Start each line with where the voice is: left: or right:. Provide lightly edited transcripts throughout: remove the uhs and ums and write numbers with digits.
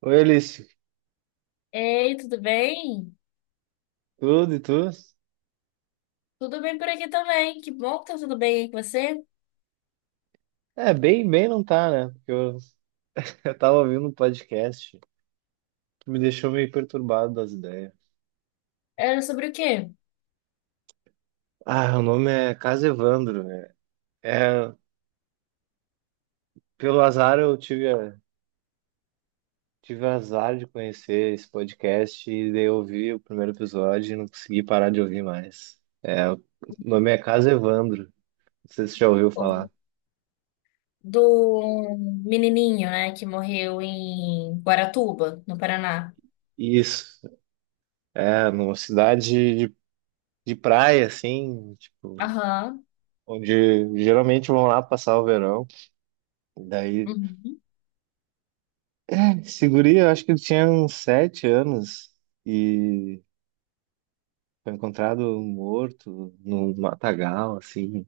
right: Oi, Alice.
left: Ei, tudo bem?
right: Tudo e tudo?
left: Tudo bem por aqui também. Que bom que tá tudo bem aí com você.
right: É, bem, bem não tá, né? Eu tava ouvindo um podcast que me deixou meio perturbado das ideias.
left: Era sobre o quê?
right: Ah, o nome é Casa Evandro, né? É, pelo azar tive azar de conhecer esse podcast e daí eu ouvi o primeiro episódio e não consegui parar de ouvir mais. É, o nome é Casa Evandro. Não sei se você já ouviu
left: O-
right: falar.
left: Do menininho, né, que morreu em Guaratuba, no Paraná.
right: Isso, é, numa de praia, assim, tipo,
left: Aham.
right: onde geralmente vão lá passar o verão. Daí,
left: Uhum.
right: esse guri, eu acho que ele tinha uns sete anos e foi encontrado morto no matagal, assim.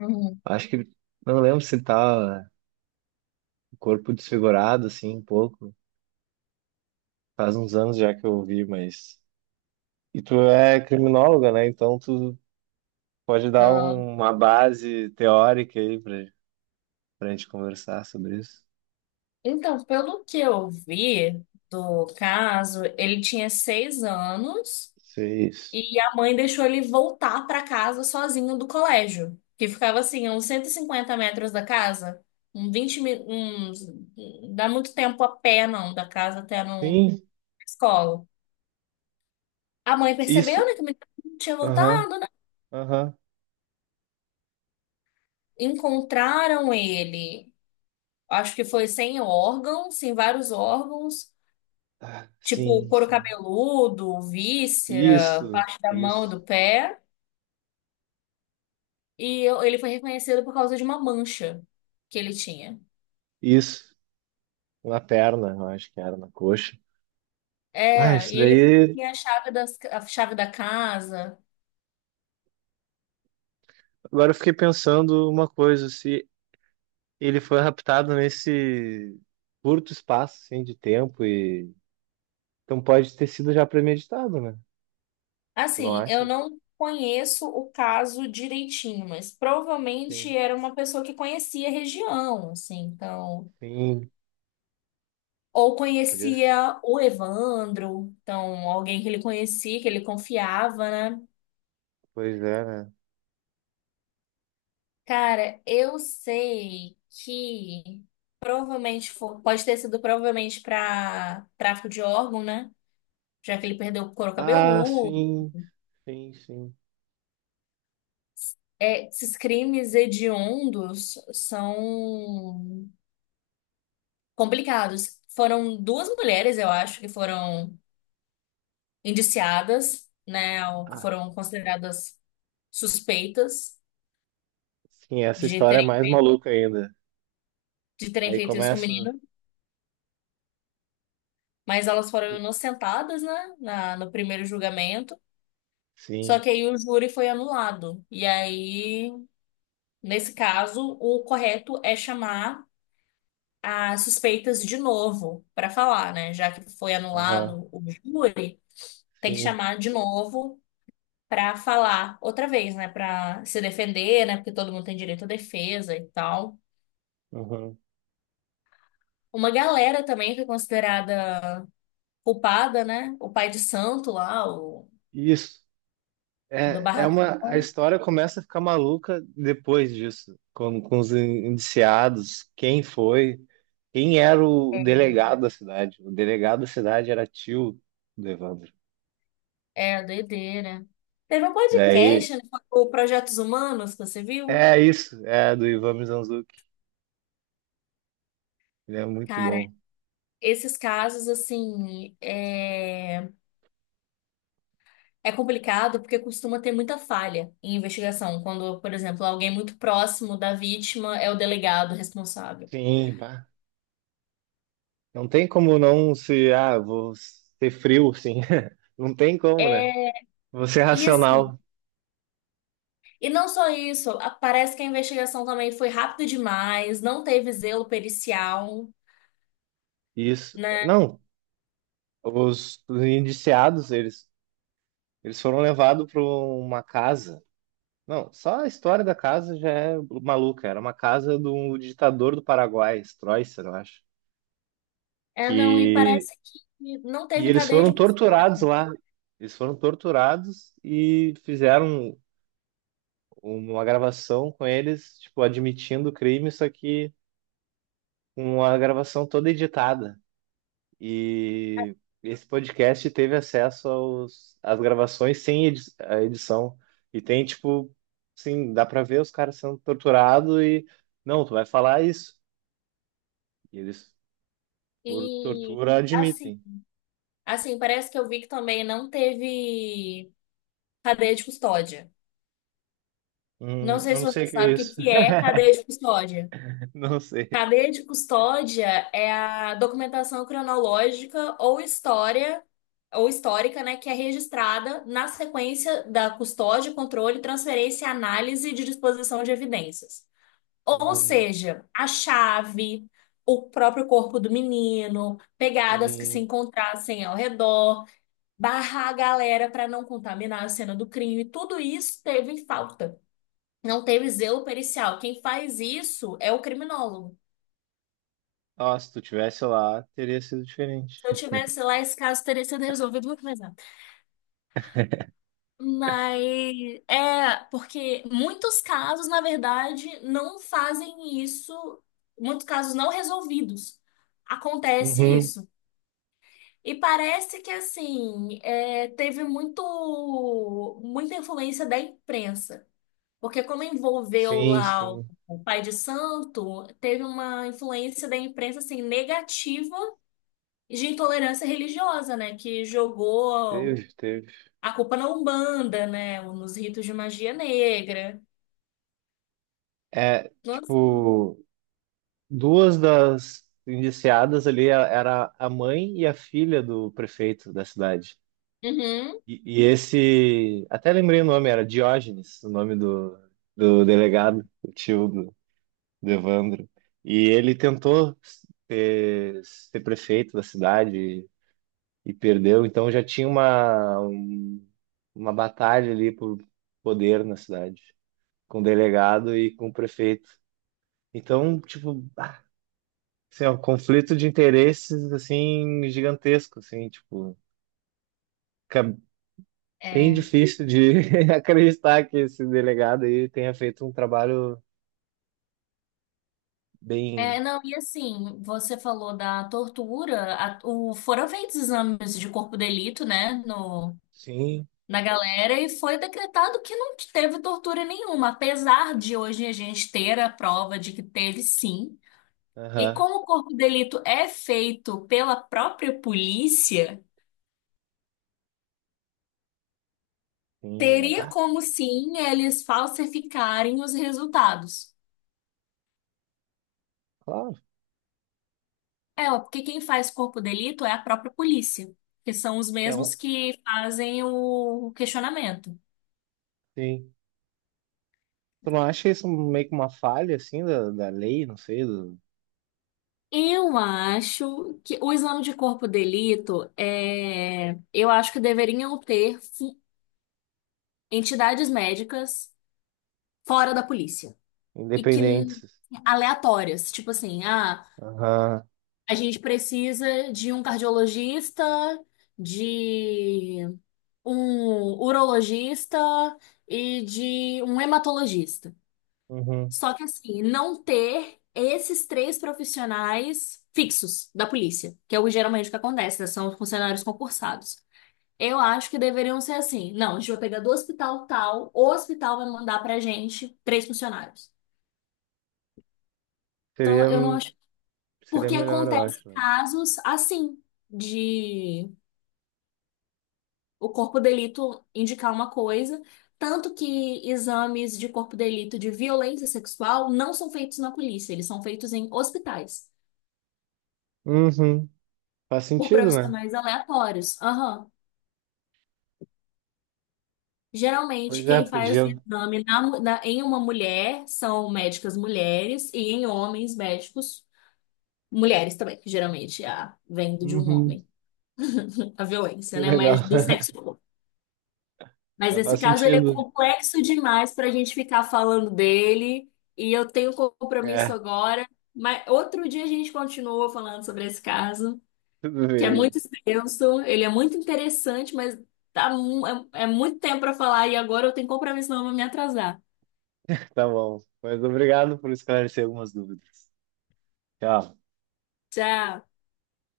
left: Uhum.
right: Acho que, não lembro se tá o corpo desfigurado, assim, um pouco. Faz uns anos já que eu ouvi, mas... E tu é criminóloga, né? Então tu pode
left: Ah,
right: uma base teórica aí pra, pra gente conversar sobre isso.
left: Então, pelo que eu vi do caso, ele tinha 6 anos.
right: Sei isso.
left: E a mãe deixou ele voltar para casa sozinho do colégio, que ficava assim, a uns 150 metros da casa, um 20 mi- uns, não dá muito tempo a pé não, da casa até no
right: Sim,
left: a escola. A mãe percebeu,
right: isso.
left: né, que o menino não tinha
right: Aham,
left: voltado, né?
right: aham.
left: Encontraram ele, acho que foi sem órgãos, sem vários órgãos,
right: Ah,
left: tipo
right: sim,
left: couro
right: sim.
left: cabeludo, víscera,
right: Isso,
left: parte da mão e
right: isso.
left: do pé, e ele foi reconhecido por causa de uma mancha que ele tinha.
right: Isso, na perna, eu acho que era, na coxa. Ah,
left: É, e
right: isso
left: ele
right: daí.
left: tem a chave a chave da casa.
right: Agora eu fiquei pensando uma coisa, se ele foi raptado nesse curto espaço, assim, de tempo e... Então pode ter sido já premeditado, né? Tu não
left: Assim, eu
right: acha?
left: não conheço o caso direitinho, mas
right: Sim,
left: provavelmente era uma pessoa que conhecia a região, assim, então.
right: sim.
left: Ou
right: Podia...
left: conhecia o Evandro, então, alguém que ele conhecia, que ele confiava, né?
right: Pois é, né?
left: Cara, eu sei que pode ter sido provavelmente para tráfico de órgão, né? Já que ele perdeu o couro
right: Ah,
left: cabeludo.
right: sim, sim, sim.
left: É, esses crimes hediondos são complicados. Foram duas mulheres, eu acho, que foram indiciadas, né, ou que
right: Ah,
left: foram consideradas suspeitas
right: sim, essa
left: de
right: história é mais maluca ainda.
left: de terem
right: Aí
left: feito isso com o
right: começa.
left: menino, mas elas foram inocentadas, né, no primeiro julgamento. Só
right: Sim,
left: que aí o júri foi anulado. E aí, nesse caso, o correto é chamar as suspeitas de novo para falar, né? Já que foi
right: aham,
left: anulado o júri, tem que
right: sim,
left: chamar de novo para falar outra vez, né? Para se defender, né? Porque todo mundo tem direito à defesa e tal.
right: aham.
left: Uma galera também que é considerada culpada, né? O pai de santo lá, o
right: Isso.
left: do
right: É, é uma, a
left: barracão,
right: história começa a ficar maluca depois disso, com os indiciados, quem foi, quem era o delegado da cidade. O delegado da cidade era tio do Evandro.
left: é a doideira, né? Teve um
right: Daí,
left: podcast, né, o Projetos Humanos, que você viu?
right: é isso, é do Ivan Mizanzuki. Ele é muito
left: Cara,
right: bom.
left: esses casos, assim, é complicado porque costuma ter muita falha em investigação, quando, por exemplo, alguém muito próximo da vítima é o delegado responsável.
right: Sim, pá. Não tem como não se... ah, vou ser frio, sim. Não tem como, né?
left: É,
right: Vou ser
left: e assim,
right: racional.
left: e não só isso, parece que a investigação também foi rápida demais, não teve zelo pericial,
right: Isso.
left: né?
right: Não, os indiciados, eles foram levados para uma casa. Não, só a história da casa já é maluca. Era uma casa do ditador do Paraguai, Stroessner, eu acho.
left: É, não, e
right: Que...
left: parece que não
right: E
left: teve
right: eles
left: cadeia
right: foram
left: de
right: torturados
left: custódia.
right: lá. Eles foram torturados e fizeram uma gravação com eles, tipo, admitindo o crime, só que uma gravação toda editada. E esse podcast teve acesso às gravações sem edi a edição. E tem, tipo, assim, dá pra ver os caras sendo torturados e... Não, tu vai falar isso. E eles, por
left: E
right: tortura,
left: assim,
right: admitem.
left: assim, parece que eu vi que também não teve cadeia de custódia. Não sei
right: Eu
left: se
right: não
left: você
right: sei o que é
left: sabe o que
right: isso.
left: que é cadeia de custódia.
right: Não sei.
left: Cadeia de custódia é a documentação cronológica ou história ou histórica, né, que é registrada na sequência da custódia, controle, transferência e análise de disposição de evidências. Ou
right: Hum,
left: seja, a chave, o próprio corpo do menino, pegadas que se
right: sim.
left: encontrassem ao redor, barrar a galera para não contaminar a cena do crime, tudo isso teve falta. Não teve zelo pericial. Quem faz isso é o criminólogo.
right: Ah, se tu tivesse lá, teria sido diferente.
left: Se eu tivesse lá, esse caso teria sido resolvido muito mais rápido. Mas é porque muitos casos, na verdade, não fazem isso, muitos casos não resolvidos. Acontece
right: Uhum.
left: isso. E parece que assim, é, teve muito muita influência da imprensa. Porque como envolveu
right: Sim,
left: lá
right: sim.
left: o pai de santo, teve uma influência da imprensa assim negativa de intolerância religiosa, né, que jogou
right: Teve, teve.
left: a culpa na Umbanda, né? Ou nos ritos de magia negra.
right: É,
left: Nossa.
right: tipo, duas das era a mãe e a filha do prefeito da cidade.
left: Uhum.
right: E esse, até lembrei o nome, era Diógenes, o nome do, do delegado, o tio do Devandro. E ele tentou ser prefeito da cidade e perdeu, então já tinha uma batalha ali por poder na cidade, com o delegado e com o prefeito. Então, tipo, ah, assim, ó, conflito de interesses, assim, gigantesco, assim, tipo, fica bem
left: É.
right: difícil de acreditar que esse delegado aí tenha feito um trabalho
left: É,
right: bem,
left: não, e assim, você falou da tortura, foram feitos exames de corpo de delito, né, no,
right: sim,
left: na galera, e foi decretado que não teve tortura nenhuma, apesar de hoje a gente ter a prova de que teve sim. E
right: aham,
left: como o corpo de delito é feito pela própria polícia,
right: sim, é,
left: teria
right: bah,
left: como sim eles falsificarem os resultados.
right: claro.
left: É, ó, porque quem faz corpo de delito é a própria polícia, que são os
right: É
left: mesmos
right: um,
left: que fazem o questionamento.
right: sim. Tu não acha isso meio que uma falha, assim, da lei, não sei, do...
left: Eu acho que o exame de corpo de delito eu acho que deveriam entidades médicas fora da polícia e que
right: independentes?
left: aleatórias, tipo assim, ah,
right: Aham,
left: a gente precisa de um cardiologista, de um urologista e de um hematologista.
right: uhum.
left: Só que assim, não ter esses três profissionais fixos da polícia, que é o geralmente que acontece, né? São funcionários concursados. Eu acho que deveriam ser assim. Não, a gente vai pegar do hospital tal, o hospital vai mandar pra gente três funcionários. Então,
right: Seria,
left: eu não acho.
right: seria
left: Porque
right: melhor, eu
left: acontece
right: acho, né?
left: casos assim, de o corpo de delito indicar uma coisa, tanto que exames de corpo de delito de violência sexual não são feitos na polícia, eles são feitos em hospitais.
right: Uhum. Faz
left: Por
right: sentido, né?
left: profissionais aleatórios. Aham. Geralmente,
right: Pois é,
left: quem faz o
right: podia.
left: exame em uma mulher são médicas mulheres e em homens, médicos mulheres também, que geralmente a, vem de um
right: Uhum.
left: homem. A violência,
right: Que
left: né?
right: legal.
left: Mas do sexo oposto. Mas
right: Mas
left: nesse
right: faz
left: caso, ele é
right: sentido.
left: complexo demais para a gente ficar falando dele e eu tenho compromisso
right: É,
left: agora. Mas outro dia a gente continua falando sobre esse caso,
right: tudo
left: que é
right: bem,
left: muito extenso, ele é muito interessante, mas tá, é muito tempo para falar e agora eu tenho compromisso, não eu vou me atrasar.
right: tá bom. Mas obrigado por esclarecer algumas dúvidas. Tchau.
left: Tchau.